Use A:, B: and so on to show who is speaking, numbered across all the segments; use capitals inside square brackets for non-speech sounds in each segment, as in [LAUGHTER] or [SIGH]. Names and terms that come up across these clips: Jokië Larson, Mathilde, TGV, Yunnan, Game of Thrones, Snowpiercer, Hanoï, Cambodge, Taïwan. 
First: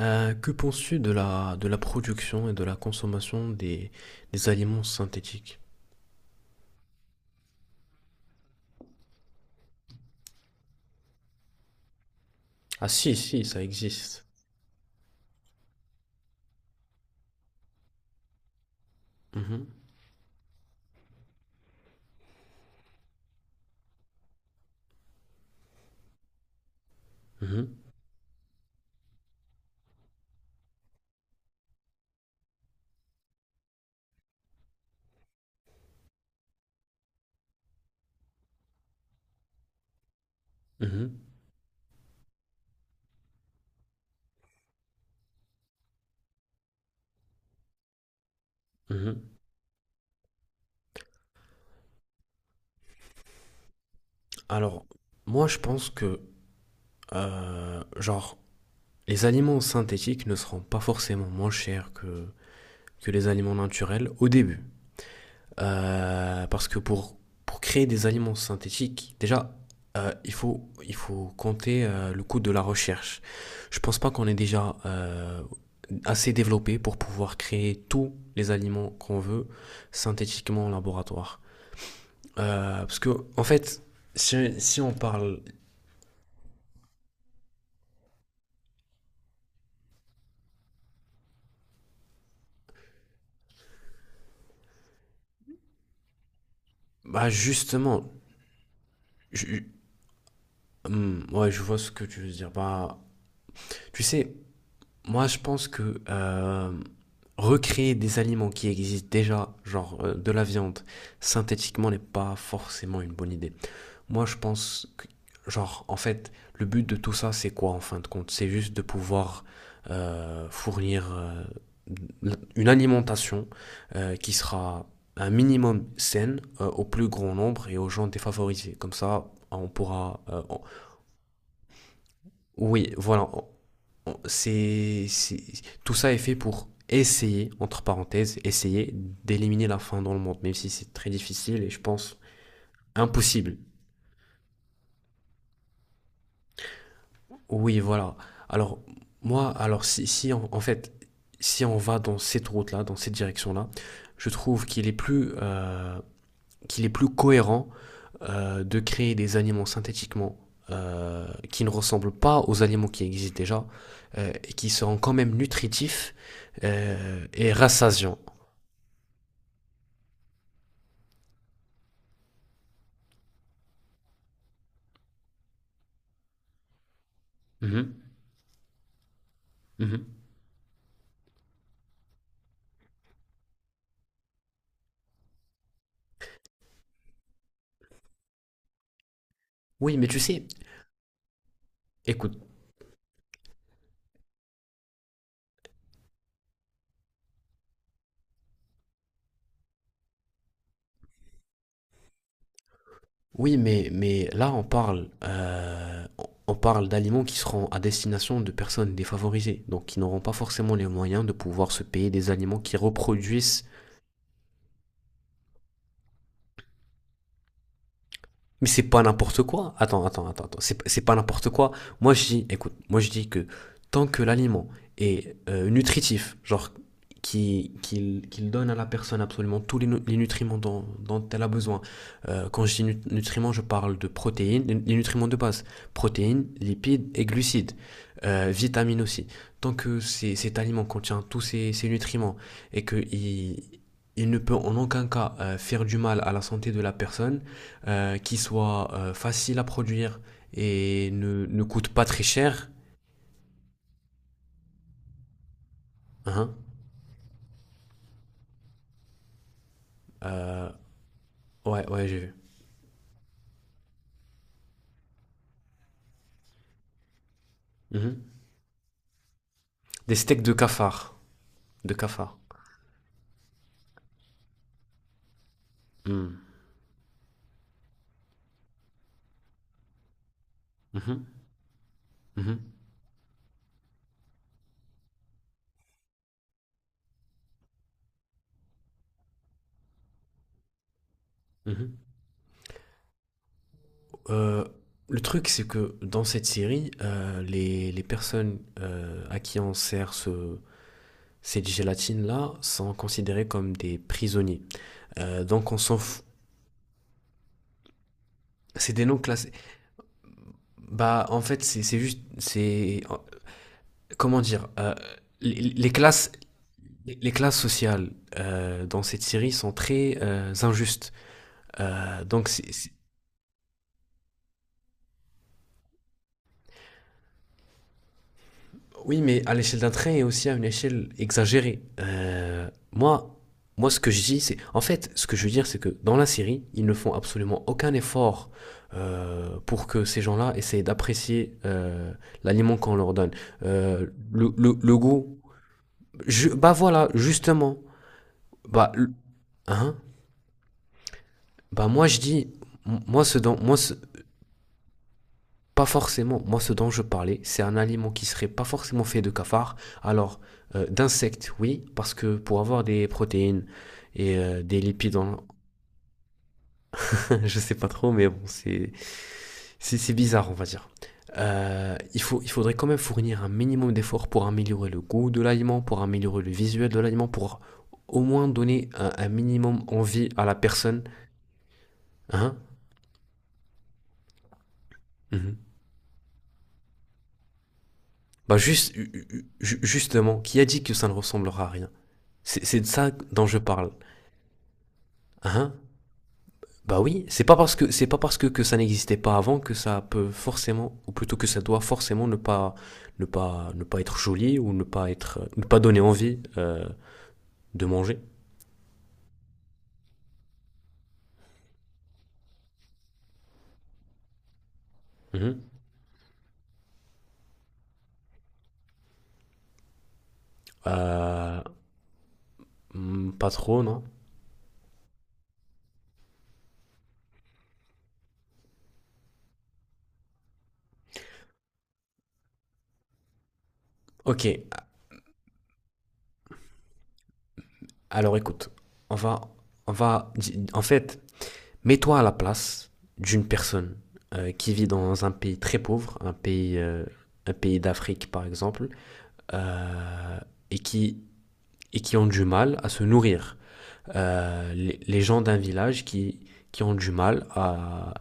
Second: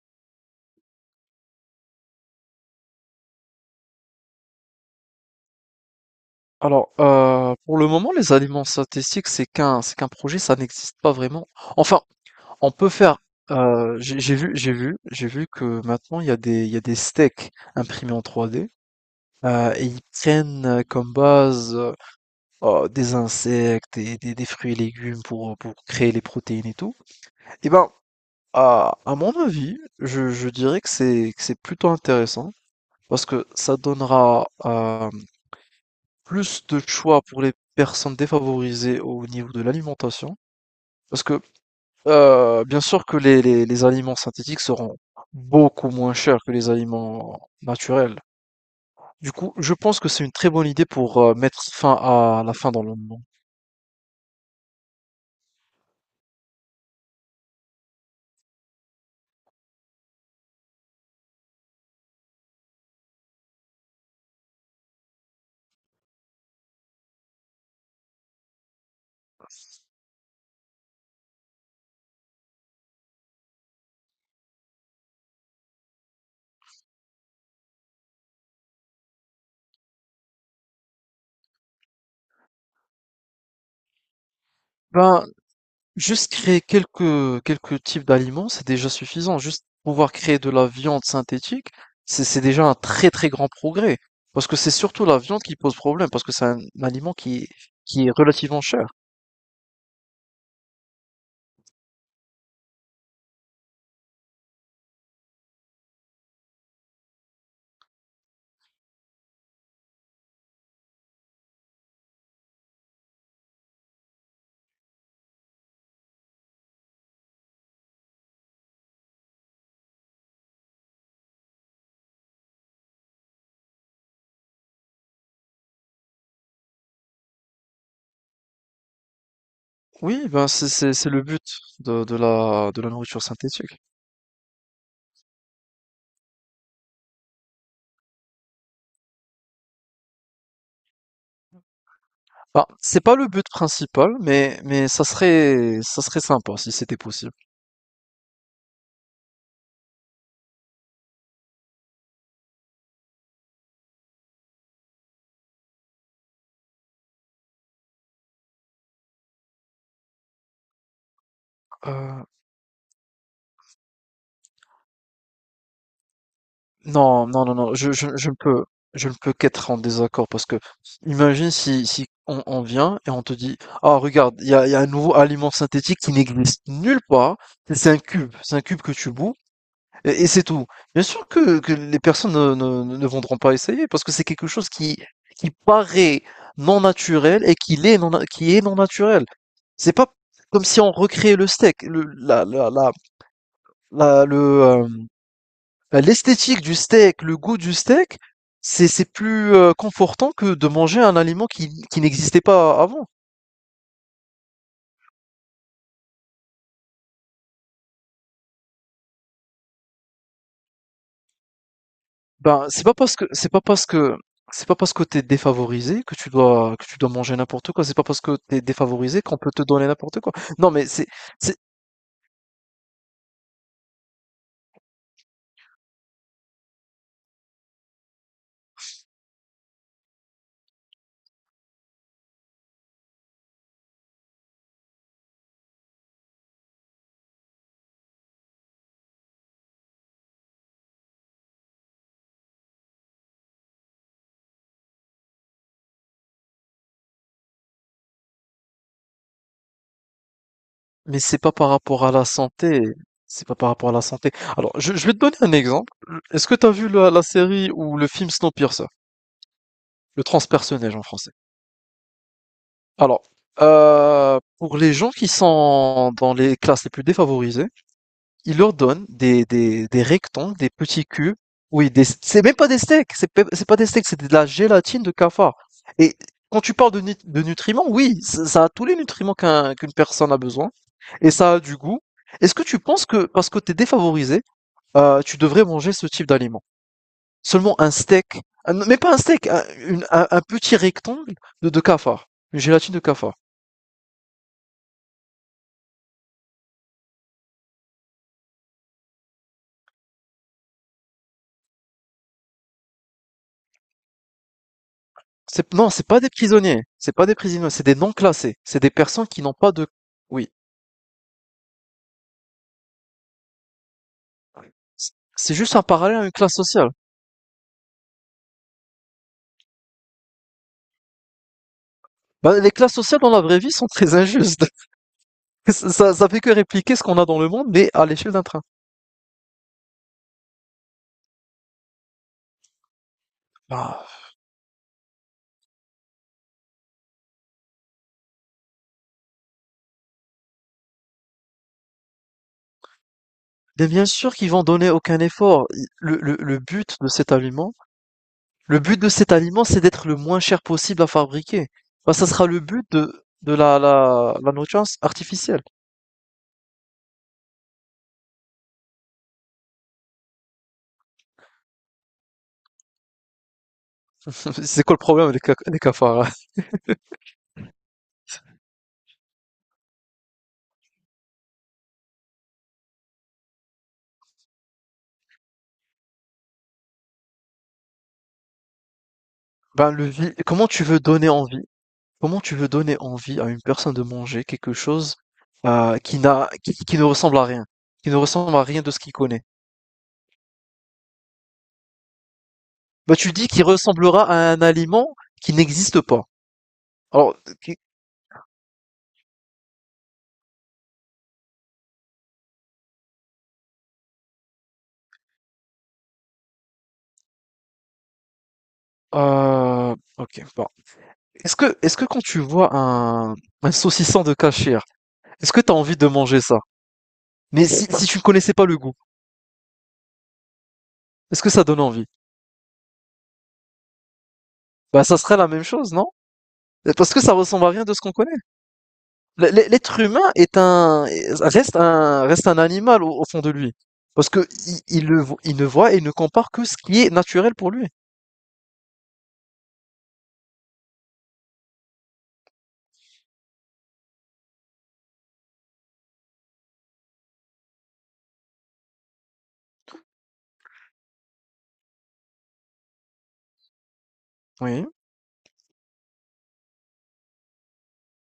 A: Que penses-tu de la production et de la consommation des aliments synthétiques?
B: Alors, pour le moment, les aliments synthétiques, c'est qu'un projet, ça n'existe pas vraiment. Enfin, on
A: Ah
B: peut
A: si,
B: faire.
A: si, ça
B: J'ai
A: existe.
B: j'ai vu j'ai vu j'ai vu que maintenant il y a des steaks imprimés en 3D,
A: Mhm,
B: et ils prennent, comme base, des insectes, des fruits et légumes pour créer les protéines et tout. Et
A: mhm,
B: ben, à mon avis, je dirais que c'est plutôt intéressant, parce que ça donnera, hem Plus de choix pour les personnes défavorisées au niveau de l'alimentation,
A: mhm,
B: parce que, bien sûr que les aliments synthétiques seront beaucoup moins chers que les aliments naturels.
A: mhm.
B: Du coup, je pense que c'est une très bonne idée pour, mettre fin à la faim dans le monde.
A: Alors, moi je pense que, genre, les aliments synthétiques ne seront pas forcément moins chers que les aliments naturels au début. Parce que pour créer des aliments synthétiques, déjà, il faut compter le coût de la recherche. Je pense pas qu'on est déjà assez développé pour pouvoir créer tous les aliments qu'on veut synthétiquement en laboratoire. Parce que, en fait, si on
B: Ben,
A: parle.
B: juste créer quelques types d'aliments, c'est déjà suffisant. Juste pouvoir créer de la viande synthétique, c'est déjà un très, très grand progrès, parce que c'est surtout la viande qui pose problème, parce que c'est un aliment
A: Bah,
B: qui est
A: justement.
B: relativement cher.
A: je- ouais, je vois ce que tu veux dire. Bah, tu sais, moi, je pense que recréer des aliments qui existent déjà, genre de la viande, synthétiquement, n'est pas forcément une bonne idée. Moi, je pense que, genre, en fait, le but de tout ça, c'est quoi en fin de compte? C'est juste de pouvoir fournir une alimentation qui sera un minimum saine au plus grand nombre et aux gens défavorisés. Comme ça, on pourra.
B: Oui, ben c'est le but de la
A: Oui,
B: nourriture
A: voilà.
B: synthétique.
A: C'est, c'est- Tout ça est fait pour essayer, entre parenthèses, essayer d'éliminer la faim dans le monde, même si c'est très difficile et je pense
B: Bah, c'est pas le but
A: impossible.
B: principal, mais ça serait sympa si c'était possible.
A: Oui, voilà. Alors, moi, alors si, si on- en fait, si on va dans cette route-là, dans cette direction-là, je trouve qu'il est plus cohérent de créer des aliments synthétiquement qui ne ressemblent
B: Euh,
A: pas aux aliments qui existent déjà et qui seront quand même nutritifs
B: non, non,
A: et
B: non, non, je, je,
A: rassasiants.
B: je ne peux, qu'être en désaccord, parce que imagine si on vient et on te dit, ah, regarde, il y a un nouveau aliment synthétique qui n'existe nulle part,
A: Mhm,
B: c'est un cube que tu bouts.
A: mhm.
B: Et c'est tout. Bien sûr que, les personnes ne voudront pas essayer, parce que c'est quelque chose qui paraît non naturel et qui est qui est non naturel. C'est
A: Oui,
B: pas
A: mais tu sais,
B: comme si on recréait le steak, le,
A: écoute.
B: la- le, l'esthétique du steak, le goût du steak, c'est plus confortant que de manger un aliment qui n'existait pas avant.
A: Oui, mais là, on parle d'aliments qui seront à destination de personnes défavorisées, donc qui n'auront pas forcément les moyens de pouvoir se payer des aliments
B: Ben,
A: qui reproduisent.
B: c'est pas parce que t'es défavorisé que tu dois, que tu dois manger n'importe quoi. C'est pas parce que t'es
A: Mais c'est pas
B: défavorisé qu'on
A: n'importe
B: peut te
A: quoi.
B: donner
A: Attends,
B: n'importe
A: attends,
B: quoi.
A: attends, attends.
B: Non, mais
A: C'est
B: c'est
A: pas n'importe
B: c'est
A: quoi. Moi, je dis, écoute, moi, je dis que tant que l'aliment est nutritif, genre qu'il donne à la personne absolument les nutriments dont elle a besoin. Quand je dis nutriments, je parle de protéines, les nutriments de base, protéines, lipides et glucides, vitamines aussi. Tant que cet aliment contient ces nutriments et que il ne peut en aucun cas faire du mal à la santé de la personne, qui soit facile à produire et
B: c'est pas
A: ne
B: par
A: coûte pas
B: rapport à
A: très
B: la
A: cher.
B: santé. C'est pas par rapport à la santé. Alors, je vais te donner un exemple. Est-ce
A: Hein.
B: que t'as vu la série ou le film Snowpiercer, le
A: Euh,
B: transpersonnage en français?
A: ouais, ouais, j'ai vu.
B: Alors, pour les gens qui sont dans les classes les plus défavorisées,
A: Mhm.
B: il ordonne des
A: Des steaks de
B: rectangles, des petits
A: cafard.
B: cubes. Oui,
A: De
B: des
A: cafard.
B: c'est même pas des steaks, c'est pas des steaks, c'est de la gélatine de cafard. Et
A: Mm.
B: quand tu parles de nutriments, oui, ça a tous les nutriments qu'une personne a besoin,
A: Mhm.
B: et ça a du goût. Est-ce
A: Mhm.
B: que tu penses que parce que tu es défavorisé, tu devrais manger ce type d'aliment? Seulement un steak, un mais pas un steak, un une un petit rectangle de
A: Mhm.
B: cafard, une gélatine de cafard.
A: Euh, le truc, c'est que dans cette série, les personnes à qui on sert cette gélatine-là sont considérées comme des prisonniers. Donc
B: C'est
A: on
B: non,
A: s'en
B: c'est pas
A: fout.
B: des prisonniers, c'est pas des prisonniers, c'est des non classés, c'est des
A: C'est des noms
B: personnes qui
A: classés.
B: n'ont pas de. Oui.
A: Bah, en fait, c'est juste. C'est. Comment dire les,
B: C'est juste un
A: les
B: parallèle à une
A: classes
B: classe sociale.
A: Les classes sociales dans cette série sont très injustes. Euh, donc,
B: Bah,
A: c'est-
B: les
A: c'est-
B: classes sociales dans la vraie vie sont très injustes. [LAUGHS] Ça, ça fait que répliquer ce qu'on a dans le monde, mais à l'échelle d'un train.
A: oui, mais à l'échelle d'un train et aussi à une échelle exagérée. Moi, ce que je
B: Ah.
A: dis, c'est. En fait, ce que je veux dire, c'est que dans la série, ils ne font absolument aucun effort pour que ces gens-là essayent d'apprécier l'aliment qu'on leur donne.
B: Mais bien
A: Euh,
B: sûr qu'ils vont donner
A: le
B: aucun
A: goût.
B: effort. I- Le, le, le
A: Bah
B: but
A: voilà,
B: de cet aliment,
A: justement. Bah, le-
B: c'est
A: hein,
B: d'être le moins cher possible à fabriquer.
A: Bah moi,
B: Bah,
A: je
B: ça sera
A: dis.
B: le but
A: M-
B: de,
A: Moi, ce
B: de
A: dont, moi,
B: la,
A: ce-
B: la nourriture artificielle.
A: Pas forcément, moi ce dont je parlais, c'est un aliment qui serait pas forcément fait de cafards, alors d'insectes, oui, parce que pour avoir des protéines et
B: [LAUGHS]
A: des
B: C'est quoi le
A: lipides,
B: problème
A: en...
B: des cafards, hein?
A: [LAUGHS] Je sais pas trop, mais bon, c'est bizarre, on va dire. Il faudrait quand même fournir un minimum d'efforts pour améliorer le goût de l'aliment, pour améliorer le visuel de l'aliment, pour au moins donner un minimum
B: Ben,
A: envie à la
B: comment tu veux
A: personne.
B: donner envie? Comment tu
A: Hein.
B: veux donner envie à une personne de manger quelque chose
A: Mhm.
B: qui n'a, qui ne ressemble à rien, qui ne ressemble
A: Bah
B: à rien de
A: juste,
B: ce qu'il connaît?
A: justement, qui a dit que ça ne ressemblera à rien? C'est c'est de ça
B: Bah, tu
A: dont
B: dis
A: je
B: qu'il
A: parle.
B: ressemblera à un aliment qui
A: Hein.
B: n'existe pas.
A: Bah oui,
B: Alors, qui-
A: c'est pas parce que ça n'existait pas avant que ça peut forcément, ou plutôt que ça doit forcément ne pas être joli ou ne pas donner envie de manger.
B: ok, bon. Est-ce que quand tu vois un, saucisson de cachir, est-ce
A: Mhm.
B: que tu as envie de manger ça? Mais si, si tu ne connaissais pas le goût, est-ce que
A: Euh,
B: ça donne envie?
A: hmm, pas trop, non?
B: Bah, ça serait la même chose, non? Parce que ça ressemble à rien de ce qu'on connaît. L'être humain est reste un animal au, au fond de lui. Parce
A: Ok.
B: que il ne voit et ne compare que ce qui est naturel pour lui.
A: Alors écoute, on va on va en fait mets-toi à la place d'une personne qui vit dans un pays très pauvre, un pays d'Afrique par exemple, euh, et qui ont du mal à se nourrir
B: Oui.
A: les gens d'un village qui ont du mal à,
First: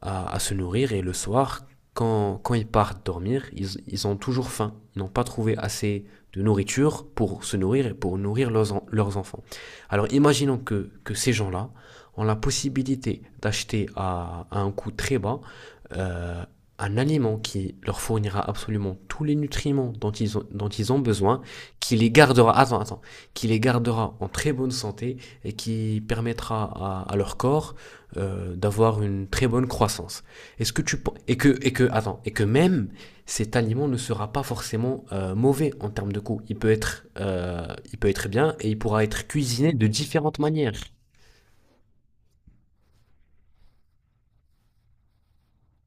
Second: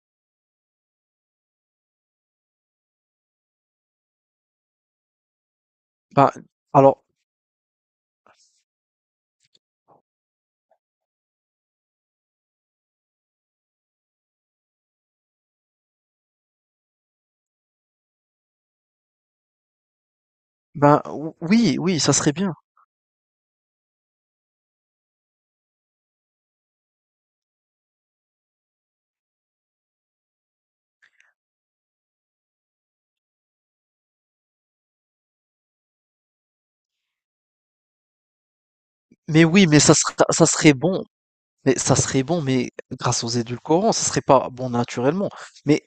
A: à, à se nourrir et le soir, quand ils partent dormir, ils ont toujours faim. Ils n'ont pas trouvé assez
B: Bah,
A: de
B: alors,
A: nourriture pour se nourrir et pour nourrir leurs enfants. Alors imaginons que ces gens-là ont la possibilité d'acheter à un coût très bas euh, un aliment qui leur fournira absolument tous les nutriments dont ils ont
B: ben,
A: besoin,
B: oui,
A: qui
B: oui,
A: les
B: ça serait bien.
A: gardera, attends, attends, qui les gardera en très bonne santé et qui permettra à leur corps d'avoir une très bonne croissance. Est-ce que tu pen- et que attends et que même cet aliment ne sera pas forcément mauvais en termes de goût. Il peut être bien et il pourra être
B: Mais oui,
A: cuisiné
B: mais
A: de différentes
B: ça
A: manières.
B: serait bon. Mais ça serait bon, mais grâce aux édulcorants, ça serait pas bon naturellement. Mais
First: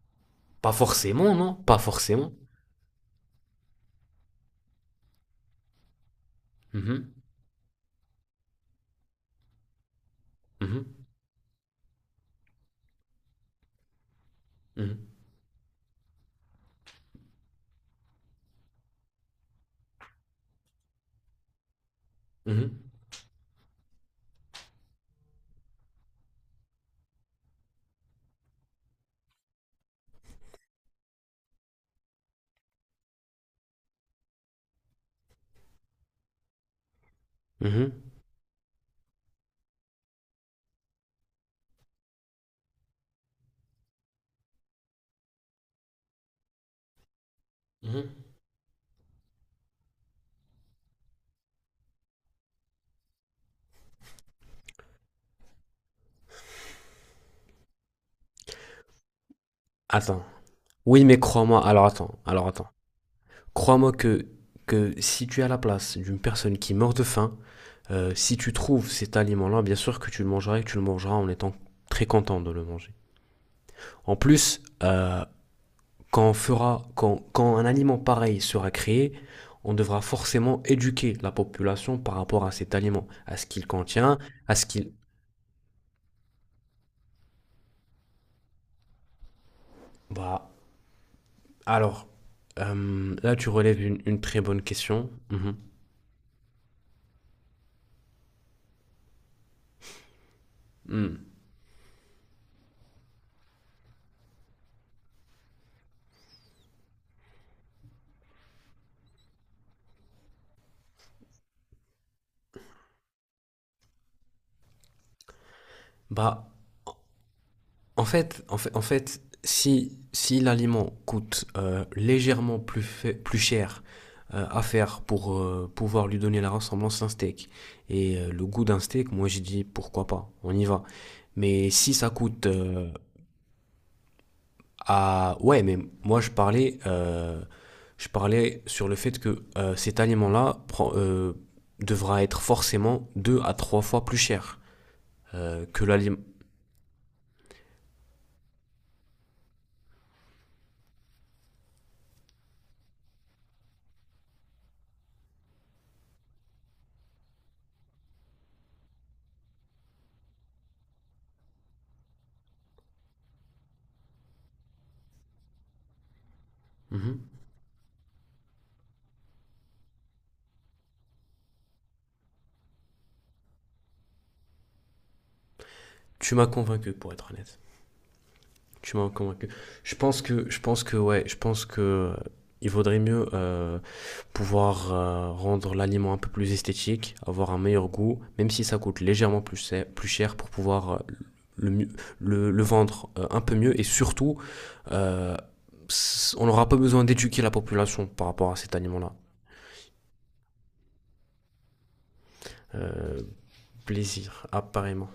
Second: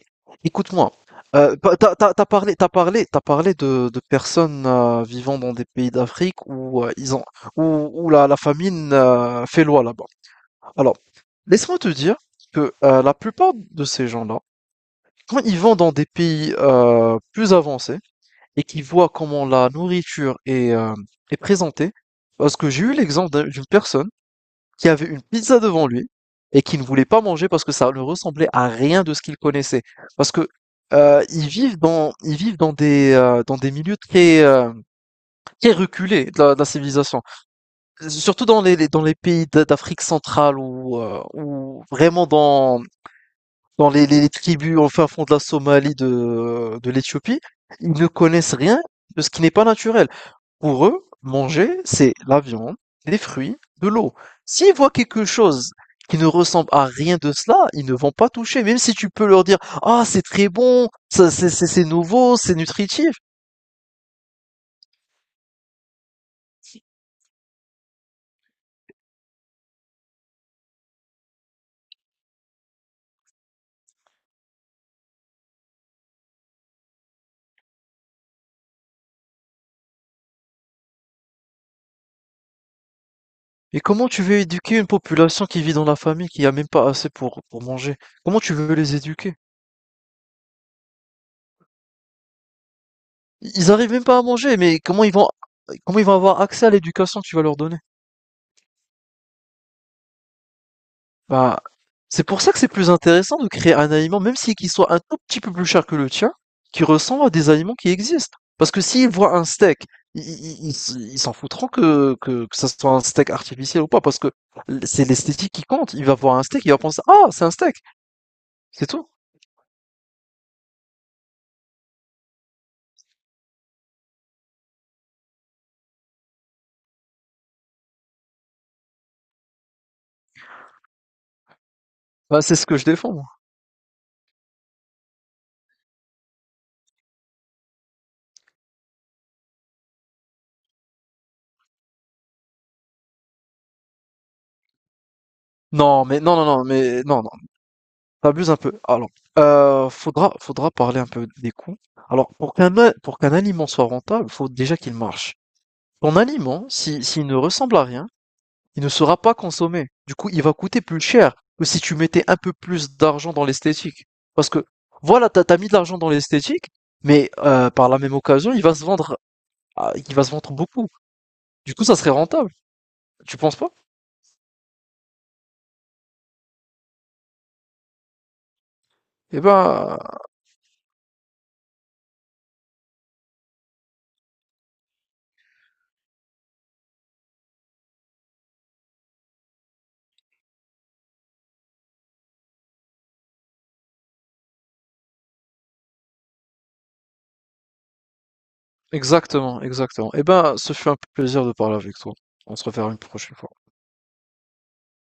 A: Pas
B: écoute-moi,
A: forcément, non? Pas forcément.
B: t'as parlé de personnes vivant dans des pays d'Afrique où
A: Mhm,
B: ils ont, où, où la famine fait loi là-bas. Alors,
A: mhm,
B: laisse-moi te dire que la plupart de ces gens-là,
A: mhm,
B: quand ils vont dans des pays plus avancés et qu'ils voient comment la nourriture est présentée, parce que j'ai
A: mhm,
B: eu l'exemple d'une personne qui avait une pizza devant lui et qui ne voulait pas manger parce que ça ne ressemblait à rien de ce qu'il connaissait. Parce que ils vivent dans des milieux très, très reculés de la civilisation.
A: mhm,
B: Surtout dans dans les pays d'Afrique centrale, ou vraiment dans les tribus au fin fond de la Somalie, de l'Éthiopie. Ils ne
A: mhm.
B: connaissent rien de ce qui n'est pas naturel. Pour eux, manger, c'est la viande, les fruits, de l'eau. S'ils voient quelque chose qui ne ressemble à rien de cela, ils ne vont pas toucher, même si tu peux leur dire, ah, c'est
A: Attends.
B: très bon,
A: Oui, mais
B: ça,
A: crois-moi.
B: c'est
A: Alors attends.
B: nouveau,
A: Alors
B: c'est
A: attends.
B: nutritif.
A: Crois-moi que si tu es à la place d'une personne qui meurt de faim. Si tu trouves cet aliment-là, bien sûr que tu le mangeras et que tu le mangeras en étant très content de le manger. En plus, quand, on fera, quand, quand un aliment pareil sera créé, on devra forcément éduquer la population par rapport à cet aliment, à ce qu'il
B: Mais comment
A: contient,
B: tu veux
A: à ce
B: éduquer une
A: qu'il...
B: population qui vit dans la famille, qui a même pas assez pour manger? Comment tu veux les éduquer?
A: Bah, alors, là tu
B: Ils
A: relèves
B: arrivent même pas
A: une
B: à
A: très
B: manger,
A: bonne
B: mais
A: question. Mhm.
B: comment ils vont avoir accès à l'éducation que tu vas leur donner?
A: Mm.
B: Bah, c'est pour ça que c'est plus intéressant de créer un aliment, même si qu'il soit un tout petit peu plus cher que le tien, qui ressemble à des aliments qui existent. Parce que s'ils voient un steak, ils s'en foutront que ça soit un steak artificiel ou pas, parce que c'est l'esthétique qui compte. Il va voir un
A: Bah,
B: steak, il va penser, ah, c'est un steak,
A: en fait, en fait, en
B: c'est tout.
A: fait si, si l'aliment coûte plus cher à faire pour pouvoir lui donner la ressemblance d'un steak et le goût d'un steak, moi j'ai dit pourquoi pas, on y va. Mais si ça
B: Bah,
A: coûte
B: c'est ce que je défends, moi.
A: Ouais, mais moi je parlais sur le fait que devra être forcément deux à trois fois plus cher que
B: Non,
A: l'aliment...
B: mais non, non, non, mais non, non, t'abuses un peu. Alors, faudra parler un peu des coûts. Alors, pour qu'un aliment soit rentable, faut déjà qu'il marche. Ton aliment, si, s'il ne ressemble à rien, il ne sera pas consommé. Du coup, il va coûter plus cher que si tu mettais un peu plus d'argent dans l'esthétique. Parce que, voilà, t'as, t'as mis de l'argent dans l'esthétique,
A: Mhm.
B: mais par la même occasion, il va se vendre, il va se vendre beaucoup. Du coup, ça serait rentable. Tu penses pas?
A: Tu m'as convaincu pour être honnête. Tu m'as
B: Eh
A: convaincu.
B: ben,
A: Ouais, je pense que il vaudrait mieux pouvoir rendre l'aliment un peu plus esthétique, avoir un meilleur goût, même si ça coûte légèrement plus cher pour pouvoir le, mieux- le vendre un peu mieux. Et surtout, euh, on n'aura pas besoin d'éduquer la population par rapport à cet aliment-là.
B: exactement, exactement. Eh ben, ce fut un plaisir de parler avec toi. On se reverra une
A: Euh,
B: prochaine fois.
A: Plaisir, apparemment.